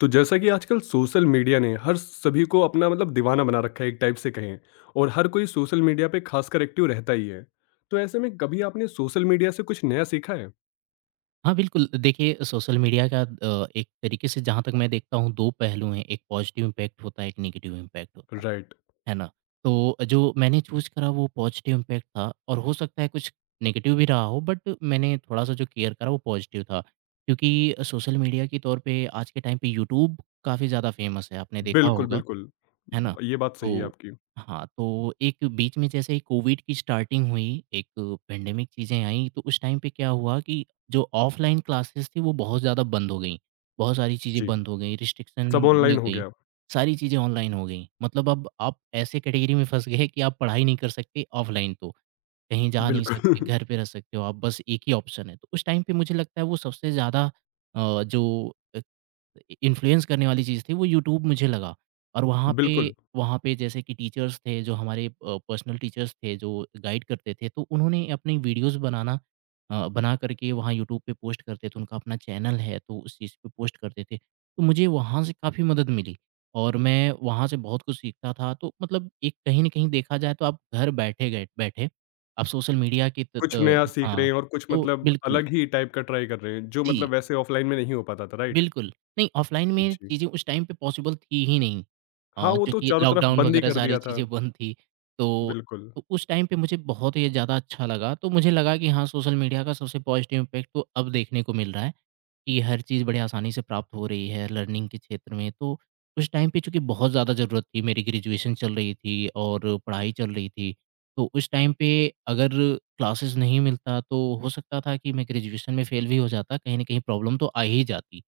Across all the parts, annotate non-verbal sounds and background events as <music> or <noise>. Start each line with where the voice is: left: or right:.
left: तो जैसा कि आजकल सोशल मीडिया ने हर सभी को अपना मतलब दीवाना बना रखा है एक टाइप से कहें। और हर कोई सोशल मीडिया पे खासकर एक्टिव रहता ही है। तो ऐसे में कभी आपने सोशल मीडिया से कुछ नया सीखा है?
right: हाँ, बिल्कुल। देखिए, सोशल मीडिया का एक तरीके से जहाँ तक मैं देखता हूँ 2 पहलू हैं, एक पॉज़िटिव इम्पैक्ट होता है, एक नेगेटिव इम्पैक्ट होता
left: राइट।
right: है ना? तो जो मैंने चूज़ करा वो पॉज़िटिव इम्पैक्ट था और हो सकता है कुछ नेगेटिव भी रहा हो बट मैंने थोड़ा-सा जो केयर करा वो पॉज़िटिव था। क्योंकि सोशल मीडिया के तौर पे आज के टाइम पे यूट्यूब काफ़ी ज़्यादा फ़ेमस है, आपने देखा
left: बिल्कुल
right: होगा।
left: बिल्कुल,
right: है ना?
left: ये बात सही है
right: तो
left: आपकी।
right: हाँ, तो एक बीच में जैसे ही कोविड की स्टार्टिंग हुई, एक पैंडेमिक चीज़ें आईं, तो उस टाइम पे क्या हुआ कि जो ऑफ़लाइन क्लासेस थी, वो बहुत ज़्यादा बंद हो गईं। बहुत सारी चीज़ें
left: जी,
right: बंद हो गईं, रिस्ट्रिक्शन
left: सब ऑनलाइन
right: लग
left: हो
right: गईं,
left: गया।
right: सारी चीज़ें ऑनलाइन हो गईं। मतलब अब आप ऐसे कैटेगरी में फँस गए कि आप पढ़ाई नहीं कर सकते ऑफ़लाइन तो, कहीं जा नहीं सकते,
left: बिल्कुल।
right: घर पे रह सकते हो आप, बस एक ही ऑप्शन है। तो उस टाइम पे मुझे लगता है वो सबसे ज़्यादा जो इन्फ्लुएंस करने वाली चीज़ थी वो यूट्यूब मुझे लगा। और वहाँ
left: <laughs>
right: पे
left: बिल्कुल
right: वहाँ पे जैसे कि टीचर्स थे जो हमारे पर्सनल टीचर्स थे जो गाइड करते थे तो उन्होंने अपनी वीडियोज़ बना करके वहाँ यूट्यूब पे पोस्ट करते थे। उनका अपना चैनल है तो उस चीज़ पे पोस्ट करते थे। तो मुझे वहाँ से काफ़ी मदद मिली और मैं वहाँ से बहुत कुछ सीखता था। तो मतलब एक कहीं न कहीं देखा जाए तो आप घर बैठे गए बैठे आप सोशल मीडिया की
left: कुछ नया सीख रहे
right: हाँ,
left: हैं और कुछ
right: तो
left: मतलब
right: बिल्कुल।
left: अलग ही टाइप का ट्राई कर रहे हैं जो
right: जी।
left: मतलब वैसे ऑफलाइन में नहीं हो पाता था, राइट।
right: बिल्कुल, नहीं ऑफ़लाइन में
left: जी।
right: चीज़ें उस टाइम पे पॉसिबल थी ही नहीं
left: हाँ, वो तो
right: क्योंकि
left: चारों तरफ
right: लॉकडाउन
left: बंद ही
right: वगैरह
left: कर
right: सारी
left: दिया था।
right: चीज़ें बंद थी। तो
left: बिल्कुल।
right: तो उस टाइम पे मुझे बहुत ही ज़्यादा अच्छा लगा, तो मुझे लगा कि हाँ, सोशल मीडिया का सबसे पॉज़िटिव इम्पैक्ट तो अब देखने को मिल रहा है कि हर चीज़ बड़े आसानी से प्राप्त हो रही है लर्निंग के क्षेत्र में। तो उस टाइम पे चूँकि बहुत ज़्यादा ज़रूरत थी, मेरी ग्रेजुएशन चल रही थी और पढ़ाई चल रही थी। तो उस टाइम पे अगर क्लासेस नहीं मिलता, तो हो सकता था कि मैं ग्रेजुएशन में फ़ेल भी हो जाता, कहीं न कहीं प्रॉब्लम तो आ ही जाती।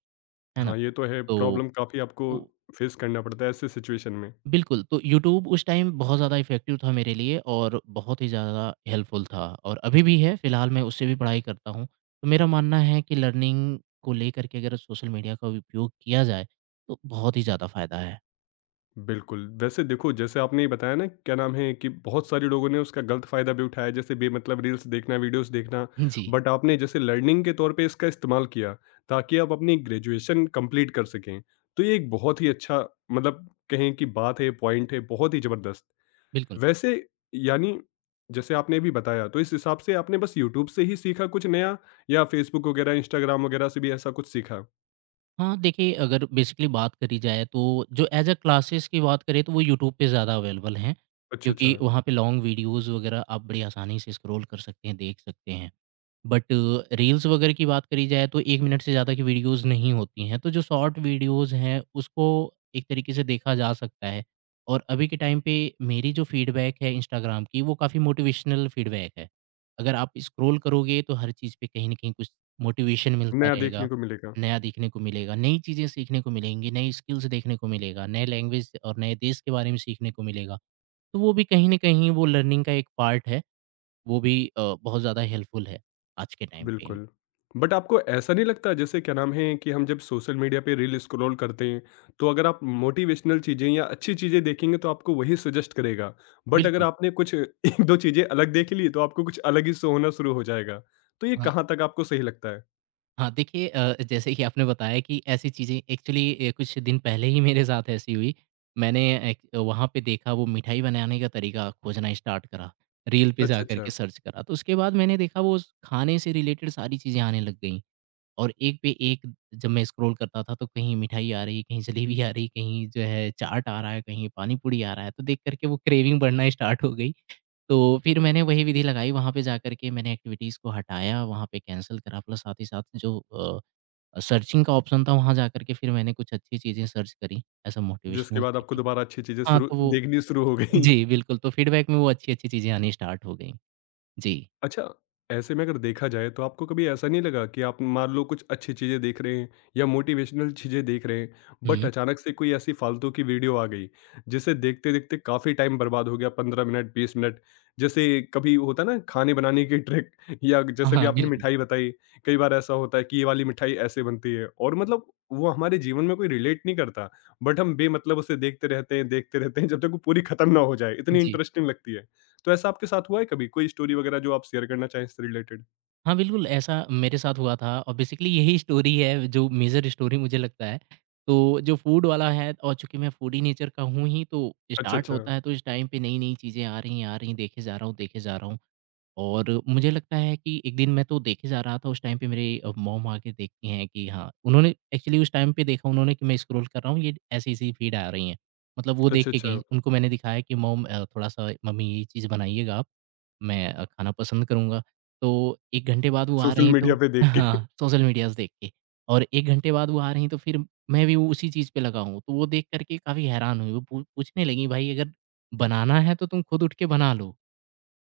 right: है ना?
left: हाँ, ये तो है,
right: तो
left: प्रॉब्लम काफ़ी आपको
right: तो
left: फेस करना पड़ता है ऐसे सिचुएशन में।
right: बिल्कुल, तो यूट्यूब उस टाइम बहुत ज़्यादा इफ़ेक्टिव था मेरे लिए और बहुत ही ज़्यादा हेल्पफुल था और अभी भी है, फिलहाल मैं उससे भी पढ़ाई करता हूँ। तो मेरा मानना है कि लर्निंग को लेकर के अगर सोशल मीडिया का उपयोग किया जाए, तो बहुत ही ज़्यादा फ़ायदा है।
left: बिल्कुल, वैसे देखो जैसे आपने ये बताया ना क्या नाम है कि बहुत सारे लोगों ने उसका गलत फ़ायदा भी उठाया जैसे बेमतलब रील्स देखना, वीडियोज़ देखना,
right: जी,
left: बट आपने जैसे लर्निंग के तौर पे इसका इस्तेमाल किया ताकि आप अपनी ग्रेजुएशन कंप्लीट कर सकें। तो ये एक बहुत ही अच्छा मतलब कहें कि बात है, पॉइंट है, बहुत ही ज़बरदस्त।
right: बिल्कुल।
left: वैसे यानी जैसे आपने अभी बताया तो इस हिसाब से आपने बस यूट्यूब से ही सीखा कुछ नया या फ़ेसबुक वगैरह, इंस्टाग्राम वगैरह से भी ऐसा कुछ सीखा?
right: हाँ, देखिए अगर बेसिकली बात करी जाए तो जो एज़ अ क्लासेस की बात करें तो वो यूट्यूब पे ज़्यादा अवेलेबल हैं,
left: अच्छा,
right: क्योंकि
left: अच्छा।
right: वहाँ पे लॉन्ग वीडियोज़ वगैरह आप बड़ी आसानी से स्क्रॉल कर सकते हैं, देख सकते हैं। बट रील्स वगैरह की बात करी जाए तो 1 मिनट से ज़्यादा की वीडियोज़ नहीं होती हैं, तो जो शॉर्ट वीडियोज़ हैं, उसको एक तरीके से देखा जा सकता है। और अभी के टाइम पे मेरी जो फीडबैक है इंस्टाग्राम की, वो काफ़ी मोटिवेशनल फीडबैक है। अगर आप स्क्रॉल करोगे तो हर चीज़ पे कहीं न कहीं कुछ मोटिवेशन मिलता
left: नया
right: रहेगा,
left: देखने को मिलेगा।
right: नया देखने को मिलेगा, नई चीज़ें सीखने को मिलेंगी, नई स्किल्स देखने को मिलेगा, नए लैंग्वेज और नए देश के बारे में सीखने को मिलेगा। तो वो भी कहीं न कहीं वो लर्निंग का एक पार्ट है। वो भी बहुत ज़्यादा हेल्पफुल है आज के टाइम पे।
left: बिल्कुल। बट आपको ऐसा नहीं लगता जैसे क्या नाम है कि हम जब सोशल मीडिया पे रील स्क्रॉल करते हैं, तो अगर आप मोटिवेशनल चीज़ें या अच्छी चीज़ें देखेंगे तो आपको वही सजेस्ट करेगा। बट अगर
right: बिल्कुल,
left: आपने कुछ <laughs> 1-2 चीज़ें अलग देख ली तो आपको कुछ अलग ही शो होना शुरू हो जाएगा। तो ये
right: हाँ,
left: कहाँ तक आपको सही लगता है?
right: हाँ, देखिए जैसे कि आपने बताया कि ऐसी चीज़ें एक्चुअली कुछ दिन पहले ही मेरे साथ ऐसी हुई। मैंने एक वहाँ पे देखा वो मिठाई बनाने का तरीका खोजना स्टार्ट करा, रील पे
left: अच्छा,
right: जाकर के
left: अच्छा।
right: सर्च करा। तो उसके बाद मैंने देखा वो स खाने से रिलेटेड सारी चीज़ें आने लग गईं और एक पे एक जब मैं स्क्रॉल करता था तो कहीं मिठाई आ रही, कहीं जलेबी आ रही, कहीं जो है चाट आ रहा है, कहीं पानी पूरी आ रहा है, तो देख कर के वो क्रेविंग बढ़ना स्टार्ट हो गई। तो फिर मैंने वही विधि लगाई वहाँ पे जाकर के मैंने एक्टिविटीज़ को हटाया, वहाँ पे कैंसल करा प्लस साथ ही साथ जो सर्चिंग का ऑप्शन था वहाँ जाकर के फिर मैंने कुछ अच्छी चीज़ें सर्च करी एज़ अ
left: जिसके
right: मोटिवेशनल
left: बाद आपको
right: तरीके।
left: दोबारा अच्छी चीज़ें
right: हाँ,
left: शुरू
right: तो वो
left: देखनी शुरू हो गई।
right: जी, बिल्कुल, तो फीडबैक में वो अच्छी-अच्छी चीज़ें आनी स्टार्ट हो गईं। जी।
left: अच्छा, ऐसे में अगर देखा जाए तो आपको कभी ऐसा नहीं लगा कि आप मान लो कुछ अच्छी चीज़ें देख रहे हैं या मोटिवेशनल चीज़ें देख रहे हैं, बट
right: हुँ।
left: अचानक से कोई ऐसी फालतू की वीडियो आ गई, जिसे देखते-देखते काफ़ी टाइम बर्बाद हो गया, 15 मिनट, 20 मिनट। जैसे कभी होता है ना खाने बनाने की ट्रिक <laughs> या
right: हाँ,
left: जैसे भी
right: हाँ,
left: आपने
right: बिल्कुल।
left: मिठाई बताई, कई बार ऐसा होता है कि ये वाली मिठाई ऐसे बनती है और मतलब वो हमारे जीवन में कोई रिलेट नहीं करता, बट हम बेमतलब उसे देखते रहते हैं जब तक वो पूरी खत्म ना हो जाए, इतनी
right: जी।
left: इंटरेस्टिंग लगती है। तो ऐसा आपके साथ हुआ है कभी? कोई स्टोरी वगैरह जो आप शेयर करना चाहें इससे रिलेटेड?
right: हाँ, बिल्कुल, ऐसा मेरे साथ हुआ था और बेसिकली यही स्टोरी है जो मेजर स्टोरी मुझे लगता है। तो जो फूड वाला है और चूँकि मैं फूडी नेचर का हूँ ही तो
left: अच्छा,
right: स्टार्ट
left: अच्छा।
right: होता है तो इस टाइम पे नई-नई चीज़ें आ रही हैं, देखे जा रहा हूँ, देखे जा रहा हूँ। और मुझे लगता है कि एक दिन मैं तो देखे जा रहा था उस टाइम पे मेरे मॉम आके देखती हैं कि हाँ, उन्होंने एक्चुअली उस टाइम पे देखा उन्होंने कि मैं स्क्रॉल कर रहा हूँ, ये ऐसी-ऐसी फीड आ रही हैं। मतलब वो देख
left: अच्छा,
right: के गईं,
left: अच्छा।
right: उनको मैंने दिखाया कि मॉम थोड़ा-सा मम्मी ये चीज़ बनाइएगा आप। मैं खाना पसंद करूँगा। तो 1 घंटे बाद वो आ रही
left: सोशल
right: हैं तो
left: मीडिया पे देख
right: <laughs>
left: के। <laughs>
right: हाँ, सोशल मीडियाज़ देख के और 1 घंटे बाद वो आ रही हैं तो फिर मैं भी वो उसी चीज़ पे लगा हूँ। तो वो देख कर के काफ़ी हैरान हुई। वो पू पूछने लगी भाई अगर बनाना है तो तुम खुद उठ के बना लो,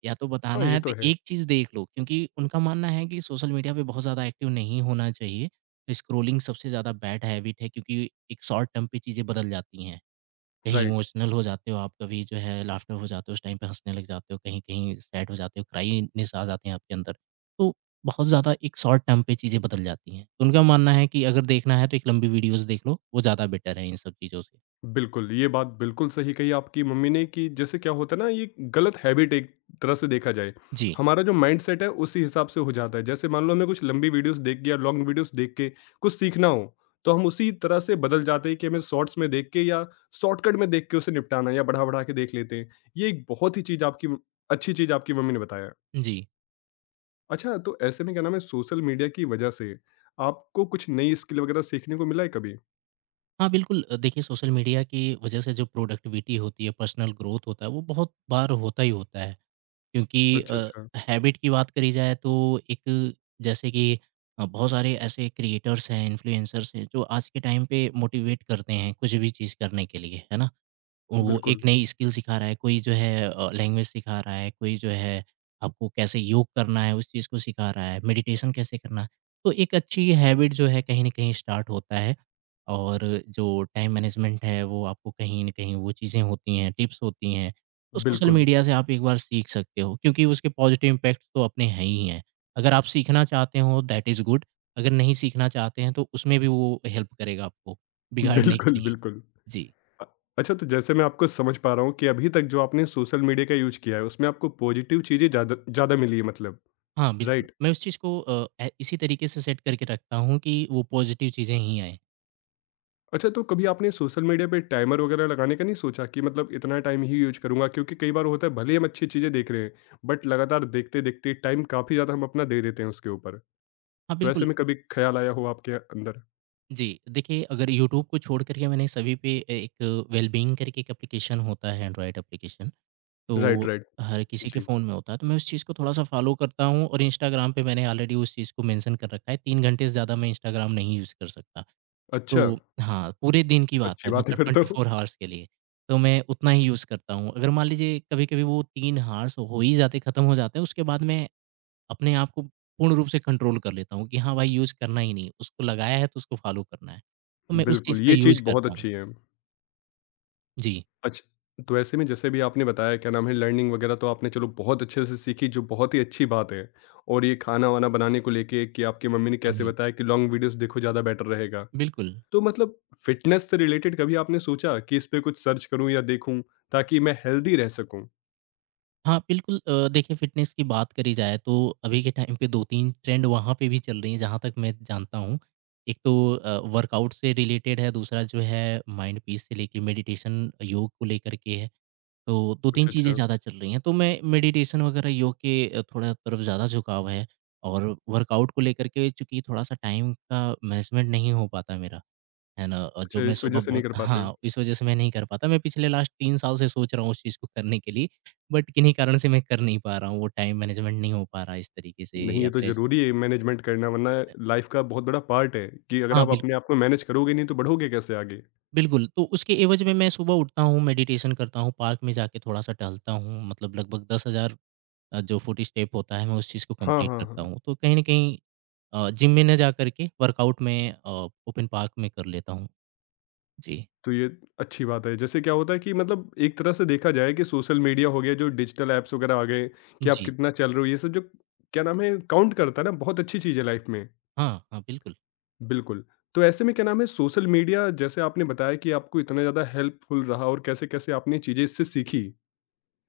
right: या तो
left: हाँ,
right: बताना
left: ये
right: है
left: तो
right: तो
left: है।
right: एक चीज़ देख लो। क्योंकि उनका मानना है कि सोशल मीडिया पे बहुत ज़्यादा एक्टिव नहीं होना चाहिए। स्क्रॉलिंग सबसे ज़्यादा बैड हैबिट है क्योंकि एक शॉर्ट टर्म पे चीज़ें बदल जाती हैं। कहीं
left: राइट।
right: इमोशनल हो जाते हो आप, कभी जो है लाफ्टर हो जाते हो, उस टाइम पे हँसने लग जाते हो, कहीं-कहीं सैड हो जाते हो, क्राइनेस आ जाते हैं आपके अंदर। तो बहुत ज़्यादा एक शॉर्ट टर्म पे चीज़ें बदल जाती हैं। तो उनका मानना है कि अगर देखना है तो एक लंबी वीडियोज़ देख लो, वो ज़्यादा बेटर है इन सब चीज़ों से।
left: बिल्कुल, ये बात बिल्कुल सही कही आपकी मम्मी ने कि जैसे क्या होता है ना, ये गलत हैबिट एक तरह से देखा जाए।
right: जी,
left: हमारा जो माइंडसेट है उसी हिसाब से हो जाता है। जैसे मान लो हमें कुछ लंबी वीडियोज़ देख के या लॉन्ग वीडियोज़ देख के कुछ सीखना हो, तो हम उसी तरह से बदल जाते हैं कि हमें शॉर्ट्स में देख के या शॉर्टकट में देख के उसे निपटाना है या बढ़ा-बढ़ा के देख लेते हैं। ये एक बहुत ही चीज़ आपकी अच्छी चीज़ आपकी मम्मी ने बताया।
right: जी।
left: अच्छा, तो ऐसे में क्या नाम है सोशल मीडिया की वजह से आपको कुछ नई स्किल वगैरह सीखने को मिला है कभी?
right: हाँ, बिल्कुल देखिए सोशल मीडिया की वजह से जो प्रोडक्टिविटी होती है, पर्सनल ग्रोथ होता है, वो बहुत बार होता ही होता है। क्योंकि
left: अच्छा, अच्छा।
right: हैबिट की बात करी जाए तो एक जैसे कि बहुत सारे ऐसे क्रिएटर्स हैं, इन्फ्लुएंसर्स हैं जो आज के टाइम पे मोटिवेट करते हैं कुछ भी चीज़ करने के लिए, है ना? और वो
left: बिल्कुल,
right: एक नई स्किल सिखा रहा है, कोई जो है लैंग्वेज सिखा रहा है, कोई जो है आपको कैसे योग करना है, उस चीज़ को सिखा रहा है, मेडिटेशन कैसे करना है। तो एक अच्छी हैबिट जो है कहीं न कहीं स्टार्ट होता है और जो टाइम मैनेजमेंट है वो आपको कहीं न कहीं वो चीज़ें होती हैं, टिप्स होती हैं, तो सोशल
left: बिल्कुल,
right: मीडिया से आप एक बार सीख सकते हो क्योंकि उसके पॉजिटिव इम्पैक्ट तो अपने हैं ही हैं। अगर आप सीखना चाहते हो दैट इज़ गुड, अगर नहीं सीखना चाहते हैं तो उसमें भी वो हेल्प करेगा आपको
left: <laughs>
right: बिगाड़ने के
left: बिल्कुल,
right: लिए।
left: बिल्कुल।
right: जी।
left: अ, अच्छा तो जैसे मैं आपको समझ पा रहा हूँ कि अभी तक जो आपने सोशल मीडिया का यूज़ किया है उसमें आपको पॉजिटिव चीज़ें ज़्यादा ज़्यादा मिली है मतलब,
right: हाँ, बिल्कुल।
left: राइट?
right: मैं उस चीज़ को अ, ए इसी तरीके से सेट करके रखता हूँ कि वो पॉज़िटिव चीज़ें ही आएँ।
left: अच्छा तो कभी आपने सोशल मीडिया पे टाइमर वगैरह लगाने का नहीं सोचा कि मतलब इतना टाइम ही यूज़ करूँगा क्योंकि कई बार होता है भले ही हम अच्छी चीज़ें देख रहे हैं, बट लगातार देखते-देखते टाइम काफ़ी ज़्यादा हम अपना दे देते हैं उसके ऊपर।
right: हाँ,
left: तो
right: बिल्कुल।
left: ऐसे में कभी ख़्याल आया हो आपके अंदर?
right: जी, देखिए अगर यूट्यूब को छोड़ कर के मैंने सभी पे ए एक वेलबीइंग करके एक एप्लीकेशन होता है एंड्रॉयड एप्लीकेशन,
left: राइट,
right: तो
left: राइट।
right: हर किसी के
left: जी,
right: फ़ोन में होता है, तो मैं उस चीज़ को थोड़ा-सा फ़ॉलो करता हूँ और इंस्टाग्राम पे मैंने ऑलरेडी उस चीज़ को मेंशन कर रखा है, 3 घंटे से ज़्यादा मैं इंस्टाग्राम नहीं यूज़ कर सकता।
left: अच्छा!
right: तो हाँ, पूरे दिन
left: ये
right: की
left: तो
right: बात
left: अच्छी
right: है
left: बात है
right: मतलब
left: फिर तो।
right: 24 हॉर्स के लिए, तो मैं उतना ही यूज़ करता हूँ। अगर मान लीजिए कभी-कभी वो 3 हॉर्स हो ही जाते, खत्म हो जाते हैं, उसके बाद मैं अपने आप को पूर्ण रूप से कंट्रोल कर लेता हूँ कि हाँ भाई यूज़ करना ही नहीं है। उसको लगाया है तो उसको फॉलो करना है। तो मैं उस चीज़
left: बिल्कुल,
right: का
left: ये चीज़
right: यूज़
left: बहुत
right: करता हूँ।
left: अच्छी है।
right: जी।
left: अच्छ, तो ऐसे में जैसे भी आपने बताया क्या नाम है लर्निंग वगैरह तो आपने चलो बहुत अच्छे से सीखी जो बहुत ही अच्छी बात है और ये खाना-वाना बनाने को लेके कि आपकी मम्मी ने
right: हुँ,
left: कैसे
right: हुँ।
left: बताया कि लॉन्ग वीडियोज़ देखो ज़्यादा बेटर रहेगा।
right: बिल्कुल।
left: तो मतलब फ़िटनेस से रिलेटेड कभी आपने सोचा कि इस पे कुछ सर्च करूँ या देखूँ ताकि मैं हेल्दी रह सकूँ?
right: हाँ, बिल्कुल देखिए फ़िटनेस की बात करी जाए तो अभी के टाइम पे 2-3 ट्रेंड वहाँ पे भी चल रही हैं जहाँ तक मैं जानता हूँ। एक तो वर्कआउट से रिलेटेड है, दूसरा जो है माइंड पीस से लेके मेडिटेशन योग को लेकर के है। तो 2-3
left: कुछ
right: चीज़ें
left: अच्छा,
right: ज़्यादा चल रही हैं, तो मैं मेडिटेशन वगैरह योग के थोड़ा तरफ ज़्यादा झुकाव है और वर्कआउट को लेकर के चूँकि थोड़ा-सा टाइम का मैनेजमेंट नहीं हो पाता मेरा, है ना? और जो
left: अच्छा
right: मैं
left: इस
right: सुबह
left: वज़ह से नहीं
right: बहुत
left: कर पाते।
right: हाँ, इस वज़ह से मैं नहीं कर पाता। मैं पिछले लास्ट 3 साल से सोच रहा हूँ उस चीज़ को करने के लिए, बट किन्हीं कारण से मैं कर नहीं पा रहा हूँ, वो टाइम मैनेजमेंट नहीं हो पा रहा है इस तरीके से
left: नहीं,
right: या
left: ये तो
right: फिर ऐस
left: ज़रूरी है मैनेजमेंट करना वरना
right: अ,
left: लाइफ़ का बहुत बड़ा पार्ट है कि अगर
right: हाँ,
left: आप
right: बिल्कुल,
left: अपने आप को मैनेज करोगे नहीं तो बढ़ोगे कैसे आगे?
right: बिल्कुल। तो उसके एवज़ में मैं सुबह उठता हूँ, मेडिटेशन करता हूँ, पार्क में जाके थोड़ा-सा टहलता हूँ, मतलब लगभग 10,000 जो 40 स्टेप होता है मैं उस चीज़ को
left: हाँ,
right: कंप्लीट
left: हाँ,
right: करता
left: हाँ।
right: हूँ। तो कहीं न कहीं जिम में ना जा करके वर्कआउट में ओपन पार्क में कर लेता हूँ। जी।
left: तो ये अच्छी बात है। जैसे क्या होता है कि मतलब एक तरह से देखा जाए कि सोशल मीडिया हो गया जो डिजिटल ऐप्स वगैरह आ गए कि आप
right: जी।
left: कितना चल रहे हो ये सब जो क्या नाम है काउंट करता है ना, बहुत अच्छी चीज़ है लाइफ़ में।
right: हाँ, हाँ, बिल्कुल।
left: बिल्कुल। तो ऐसे में क्या नाम है सोशल मीडिया जैसे आपने बताया कि आपको इतना ज़्यादा हेल्पफुल रहा और कैसे-कैसे आपने चीज़ें इससे सीखी।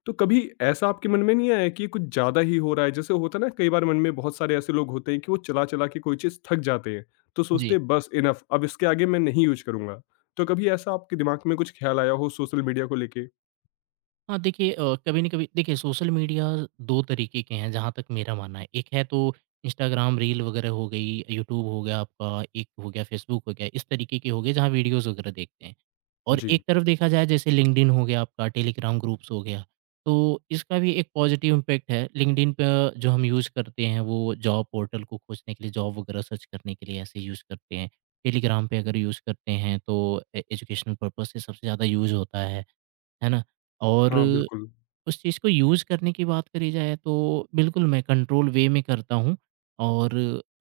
left: तो कभी ऐसा आपके मन में नहीं आया कि ये कुछ ज़्यादा ही हो रहा है? जैसे होता है ना कई बार मन में बहुत सारे ऐसे लोग होते हैं कि वो चला-चला के कोई चीज़ थक जाते हैं, तो सोचते
right: जी।
left: हैं बस इनफ अब इसके आगे मैं नहीं यूज़ करूँगा। तो कभी ऐसा आपके दिमाग में कुछ ख़्याल आया हो सोशल मीडिया को लेके?
right: हाँ देखिए कभी न कभी देखिए सोशल मीडिया 2 तरीके के हैं जहाँ तक मेरा मानना है। एक है तो इंस्टाग्राम रील वगैरह हो गई, यूट्यूब हो गया आपका, एक हो गया फ़ेसबुक हो गया, इस तरीके के हो गए जहाँ वीडियोज़ वगैरह देखते हैं। और
left: जी।
right: एक तरफ देखा जाए जैसे लिंक्डइन हो गया आपका, टेलीग्राम ग्रुप्स हो गया, तो इसका भी एक पॉज़िटिव इम्पैक्ट है। लिंक्डइन पे जो हम यूज़ करते हैं वो जॉब पोर्टल को खोजने के लिए, जॉब वगैरह सर्च करने के लिए ऐसे यूज़ करते हैं। टेलीग्राम पे अगर यूज़ करते हैं तो ए एजुकेशनल पर्पज़ से सबसे ज़्यादा यूज़ होता है ना? और
left: हाँ, बिल्कुल।
right: उस चीज़ को यूज़ करने की बात करी जाए तो बिल्कुल मैं कंट्रोल वे में करता हूँ और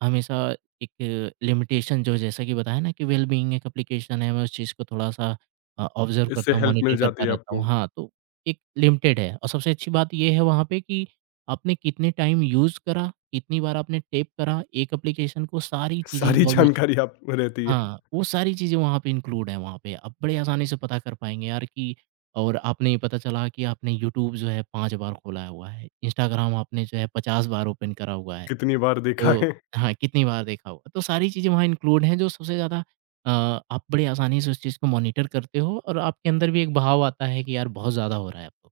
right: हमेशा एक लिमिटेशन जो जैसा कि बताया ना कि वेलबीइंग एक एप्लीकेशन है मैं उस चीज़ को थोड़ा-सा ऑब्ज़र्व
left: इससे
right: करता हूँ,
left: हेल्प
right: मॉनिटर
left: मिल
right: करता
left: जाती है
right: रहता हूँ।
left: आपको।
right: हाँ, तो एक लिमिटेड है और सबसे अच्छी बात ये है वहाँ पे कि आपने कितने टाइम यूज़ करा, कितनी बार आपने टैप करा एक एप्लीकेशन को सारी चीज़ें
left: सारी
right: इन्फॉर्मेशन
left: जानकारी आप रहती है।
right: हाँ, वो सारी चीज़ें वहाँ पे इंक्लूड हैं वहाँ पे, आप बड़े आसानी से पता कर पाएँगे यार कि और आपने पता चला कि आपने यूट्यूब जो है 5 बार खोला हुआ है, इंस्टाग्राम आपने जो है 50 बार ओपन करा हुआ है,
left: कितनी बार देखा
right: तो
left: है।
right: हाँ, कितनी बार देखा होगा। तो सारी चीज़ें वहाँ इंक्लूड हैं जो सबसे ज़्यादा अ, आप बड़े आसानी से उस चीज़ को मॉनिटर करते हो और आपके अंदर भी एक भाव आता है कि यार बहुत ज़्यादा हो रहा है अब तो।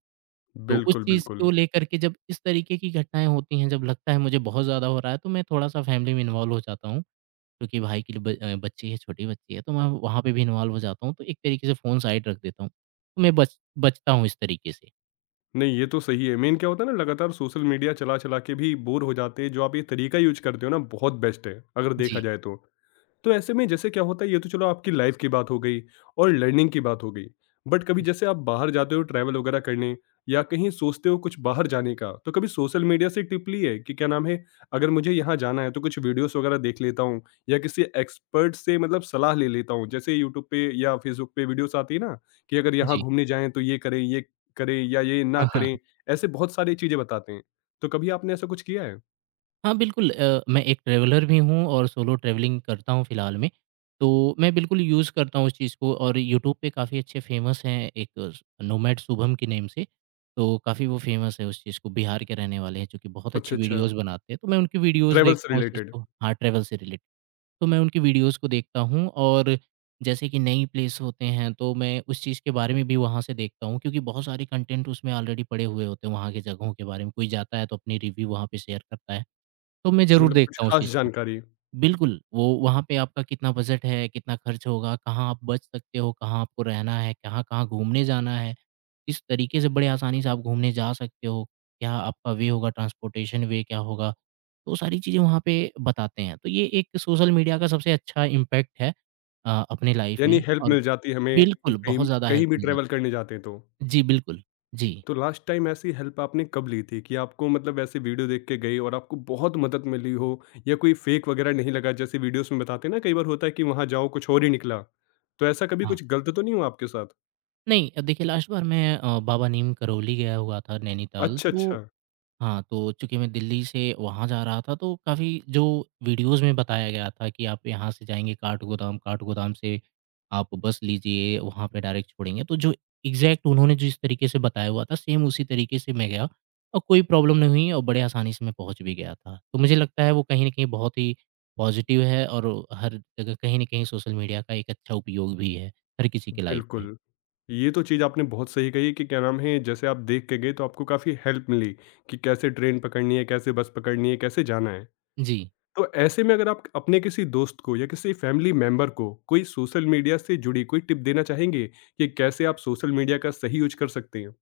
right: तो उस
left: बिल्कुल,
right: चीज़ को
left: बिल्कुल।
right: लेकर के जब इस तरीके की घटनाएँ होती हैं, जब लगता है मुझे बहुत ज़्यादा हो रहा है, तो मैं थोड़ा-सा फैमिली में इन्वॉल्व हो जाता हूँ। क्योंकि भाई की बच्ची है, छोटी बच्ची है, तो मैं वहाँ पे भी इन्वॉल्व हो जाता हूँ, तो एक तरीके से फ़ोन साइड रख देता हूँ। तो मैं बच बचता हूँ इस तरीके से।
left: नहीं, ये तो सही है। मेन क्या होता है ना लगातार सोशल मीडिया चला-चला के भी बोर हो जाते हैं। जो आप ये तरीका यूज़ करते हो ना बहुत बेस्ट है, अगर देखा
right: जी।
left: जाए तो। तो ऐसे में जैसे क्या होता है ये तो चलो आपकी लाइफ की बात हो गई और लर्निंग की बात हो गई बट कभी
right: जी।
left: जैसे आप बाहर जाते हो ट्रैवल वगैरह करने या कहीं सोचते हो कुछ बाहर जाने का तो कभी सोशल मीडिया से टिप ली है कि क्या नाम है अगर मुझे यहाँ जाना है तो कुछ वीडियोस वगैरह देख लेता हूँ या किसी एक्सपर्ट से मतलब सलाह ले लेता हूँ जैसे यूट्यूब पे या फेसबुक पे वीडियोस आती है ना कि अगर यहाँ
right: जी।
left: घूमने जाएं तो ये करें, ये करें या ये ना
right: हाँ, हाँ।
left: करें, ऐसे बहुत सारी चीजें बताते हैं, तो कभी आपने ऐसा कुछ किया है?
right: हाँ, बिल्कुल मैं एक ट्रैवलर भी हूँ और सोलो ट्रैवलिंग करता हूँ फ़िलहाल में। तो मैं बिल्कुल यूज़ करता हूँ उस चीज़ को और यूट्यूब पे काफ़ी अच्छे फ़ेमस हैं एक स नोमैड शुभम के नेम से, तो काफ़ी वो फ़ेमस है उस चीज़ को, बिहार के रहने वाले हैं, जो कि बहुत
left: अच्छा,
right: अच्छी
left: अच्छा।
right: वीडियोज़ बनाते हैं, तो मैं उनकी वीडियोज़
left: ट्रैवल
right: देखता
left: से
right: हूँ उस चीज़
left: रिलेटेड
right: को हाँ, ट्रैवल से रिलेटेड। तो मैं उनकी वीडियोज़ को देखता हूँ और जैसे कि नई प्लेस होते हैं तो मैं उस चीज़ के बारे में भी वहाँ से देखता हूँ क्योंकि बहुत सारे कंटेंट उसमें ऑलरेडी पड़े हुए होते हैं वहाँ की जगहों के बारे में। कोई जाता है तो अपनी रिव्यू वहाँ पे शेयर करता है, तो मैं ज़रूर
left: मतलब कुछ
right: देखता हूँ उस
left: खास
right: चीज़ को।
left: जानकारी।
right: बिल्कुल, वो वहाँ पे आपका कितना बजट है, कितना खर्च होगा, कहाँ आप बच सकते हो, कहाँ आपको रहना है, कहाँ-कहाँ घूमने जाना है। इस तरीके से बड़े आसानी से आप घूमने जा सकते हो, क्या आपका वे होगा ट्रांसपोर्टेशन वे क्या होगा, तो सारी चीज़ें वहाँ पे बताते हैं। तो ये एक सोशल मीडिया का सबसे अच्छा इम्पैक्ट है अपने लाइफ
left: यानी
right: में
left: हेल्प
right: और
left: मिल जाती है हमें
right: बिल्कुल,
left: कहीं
right: बहुत ज़्यादा हेल्प
left: कहीं भी
right: मिल जाती
left: ट्रैवल करने जाते हैं तो।
right: है। जी, बिल्कुल। जी,
left: तो लास्ट टाइम ऐसी हेल्प आपने कब ली थी कि आपको मतलब ऐसे वीडियो देख के गए और आपको बहुत मदद मिली हो या कोई फेक वगैरह नहीं लगा जैसे वीडियोस में बताते हैं ना कई बार होता है कि वहाँ जाओ कुछ और ही निकला। तो ऐसा कभी
right: हाँ।
left: कुछ गलत तो नहीं हुआ आपके साथ?
right: नहीं, देखिए लास्ट बार मैं बाबा नीम करौली गया हुआ था नैनीताल
left: अच्छा,
right: तो
left: अच्छा।
right: हाँ, तो चूँकि मैं दिल्ली से वहाँ जा रहा था तो काफ़ी जो वीडियोज़ में बताया गया था कि आप यहाँ से जाएँगे काठगोदाम, काठगोदाम से आप बस लीजिए वहाँ पे डायरेक्ट छोड़ेंगे। तो जो एग्ज़ैक्ट उन्होंने जिस तरीके से बताया हुआ था सेम उसी तरीके से मैं गया और कोई प्रॉब्लम नहीं हुई और बड़े आसानी से मैं पहुँच भी गया था। तो मुझे लगता है वो कहीं न कहीं बहुत ही पॉज़िटिव है और हर जगह कहीं न कहीं सोशल मीडिया का एक अच्छा उपयोग भी है, हर किसी के लाइफ़ में।
left: बिल्कुल, ये तो चीज़ आपने बहुत सही कही कि क्या नाम है जैसे आप देख के गए तो आपको काफ़ी हेल्प मिली कि कैसे ट्रेन पकड़नी है, कैसे बस पकड़नी है, कैसे जाना है।
right: जी।
left: तो ऐसे में अगर आप अपने किसी दोस्त को या किसी फैमिली मेंबर को कोई सोशल मीडिया से जुड़ी कोई टिप देना चाहेंगे कि कैसे आप सोशल मीडिया का सही यूज कर सकते हैं?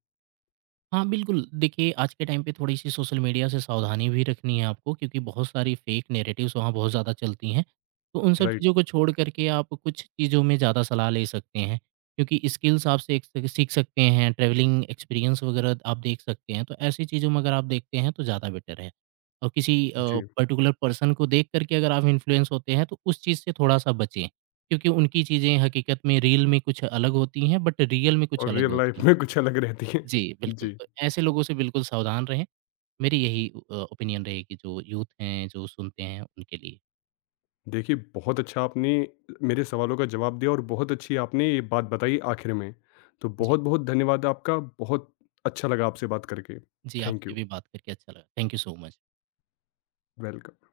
right: हाँ, बिल्कुल। देखिए, आज के टाइम पे थोड़ी-सी सोशल मीडिया से सावधानी भी रखनी है आपको क्योंकि बहुत सारी फ़ेक नैरेटिव्स वहाँ बहुत ज़्यादा चलती हैं। तो उन सब
left: राइट।
right: चीज़ों को छोड़ कर के आप कुछ चीज़ों में ज़्यादा सलाह ले सकते हैं क्योंकि स्किल्स आप से एक सीख सकते हैं, ट्रैवलिंग एक्सपीरियंस वगैरह आप देख सकते हैं। तो ऐसी चीज़ों में अगर आप देखते हैं तो ज़्यादा बेटर है। और किसी
left: जी।
right: पर्टिकुलर पर्सन को देख कर के अगर आप इन्फ्लुएंस होते हैं तो उस चीज़ से थोड़ा-सा बचें क्योंकि उनकी चीज़ें हकीकत में रील में कुछ अलग होती हैं बट रियल में कुछ
left: और
right: अलग
left: रियल
right: होती
left: लाइफ
right: हैं।
left: में कुछ अलग रहती है।
right: जी, बिल्कुल।
left: जी,
right: तो ऐसे लोगों से बिल्कुल सावधान रहें। मेरी यही ओपिनियन रहेगी जो यूथ हैं, जो सुनते हैं उनके लिए।
left: देखिए बहुत अच्छा आपने मेरे सवालों का जवाब दिया और बहुत अच्छी आपने ये बात बताई आखिर में, तो
right: जी।
left: बहुत बहुत धन्यवाद आपका, बहुत अच्छा लगा आपसे बात करके।
right: जी,
left: थैंक
right: आपसे
left: यू।
right: भी बात करके अच्छा लगा। Thank you so much.
left: Welcome.